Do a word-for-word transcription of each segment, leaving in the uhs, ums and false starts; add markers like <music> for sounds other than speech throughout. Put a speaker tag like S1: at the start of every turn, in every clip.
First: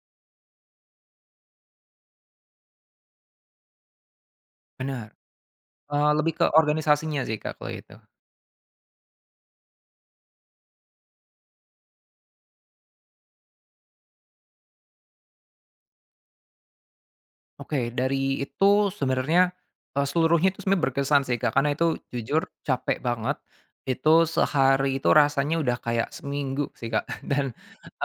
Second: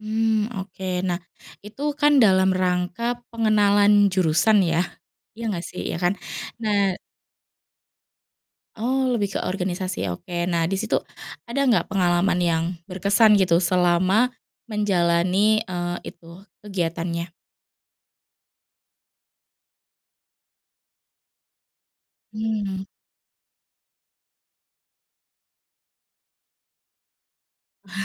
S1: Mmm, oke, nah itu kan dalam rangka pengenalan jurusan ya,
S2: Benar,
S1: iya gak sih? Iya
S2: eee,
S1: kan,
S2: lebih ke
S1: nah
S2: organisasinya sih, Kak, kalau itu.
S1: Oh, lebih ke organisasi, oke. Nah, disitu ada gak pengalaman yang berkesan gitu selama menjalani, eee, itu kegiatannya?
S2: Oke dari itu, sebenernya, eee, seluruhnya itu sebenernya berkesan sih, Kak, karena itu jujur
S1: Hmm.
S2: capek banget, itu sehari itu rasanya udah kayak seminggu sih, Kak, <chuckles> dan,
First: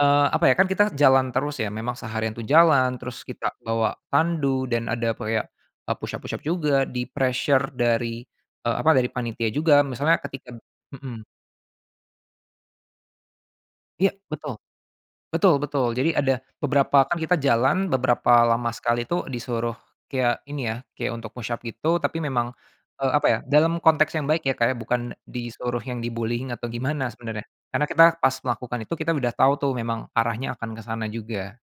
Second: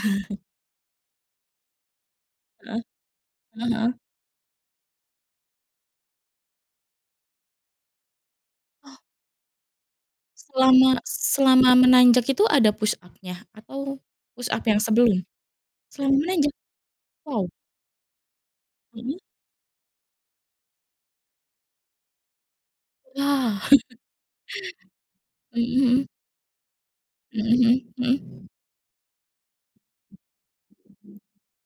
S2: eee, apa ya kan kita jalan terus ya memang seharian tuh
S1: Heeh
S2: jalan, terus kita
S1: heeh heeh.
S2: bawa tandu dan ada kayak, eee, push-up push-up juga, di pressure dari eee, apa dari panitia juga, misalnya ketika
S1: Selama s
S2: mhm.
S1: selama menanjak itu ada push-up-nya, atau
S2: Iya, betul.
S1: push-up yang sebelum?
S2: Betul betul,
S1: Selama
S2: jadi ada
S1: menanjak?
S2: beberapa kan kita
S1: Wow.
S2: jalan beberapa lama sekali
S1: Mhm.
S2: itu disuruh kayak ini ya, kayak untuk push-up gitu, tapi memang eee, apa ya,
S1: Ya.
S2: dalam
S1: <chuckles>
S2: konteks yang baik ya, Kak, ya, bukan disuruh
S1: Mhm
S2: yang
S1: mhm.
S2: di-bullying atau gimana sebenarnya,
S1: Mhm
S2: karena kita
S1: mhm
S2: pas
S1: mhm.
S2: melakukan itu kita udah tahu tuh memang arahnya akan ke sana juga.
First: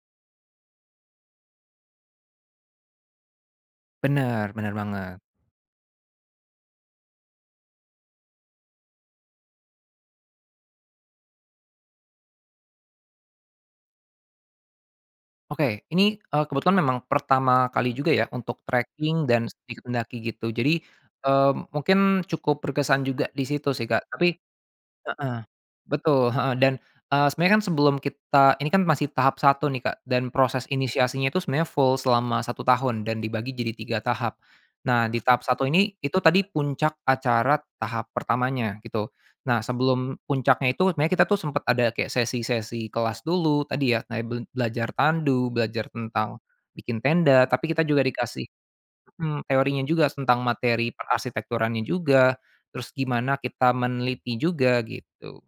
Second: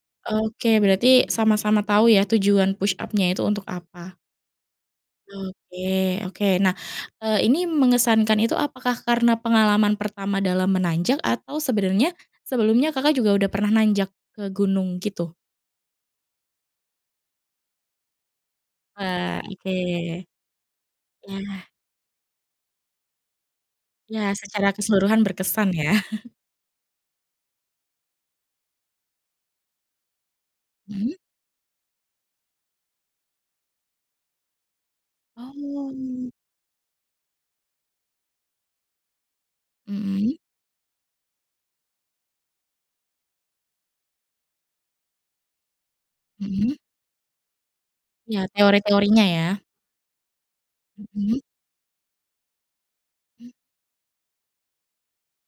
S1: Oke, berarti sama-sama tau ya tujuan push-up-nya itu untuk apa.
S2: Bener bener banget.
S1: Oke oke. Nah, eee, ini mengesankan itu apakah karena pengalaman pertama dalam menanjak, atau sebenarnya sebelumnya, Kakak, juga udah pernah nanjak ke gunung gitu?
S2: Oke, ini, eee, kebetulan memang pertama kali juga ya untuk tracking
S1: Wah,
S2: dan
S1: oke.
S2: sedikit mendaki gitu. Jadi, eee,
S1: Ya.
S2: mungkin cukup berkesan juga disitu sih, Kak,
S1: Ya,
S2: tapi
S1: secara keseluruhan
S2: heeh,
S1: berkesan ya. <chuckles>
S2: betul, heeh, dan, eee, sebenarnya kan sebelum kita, ini kan masih tahap satu nih, Kak, dan proses
S1: Mhm.
S2: inisiasinya itu sebenarnya full selama satu tahun dan dibagi jadi tiga tahap. Nah, di tahap satu ini, itu
S1: Oh.
S2: tadi puncak acara tahap pertamanya, gitu. Nah, sebelum
S1: Mhm.
S2: puncaknya itu, sebenarnya kita tuh sempet ada kayak sesi-sesi kelas dulu tadi ya, kayak be belajar tandu, belajar tentang
S1: Mhm.
S2: bikin tenda tapi kita juga dikasih,
S1: Iya, teori-teorinya
S2: hmm,
S1: ya.
S2: teorinya juga tentang materi
S1: Mhm.
S2: perarsitekturannya juga terus gimana kita meneliti juga gitu.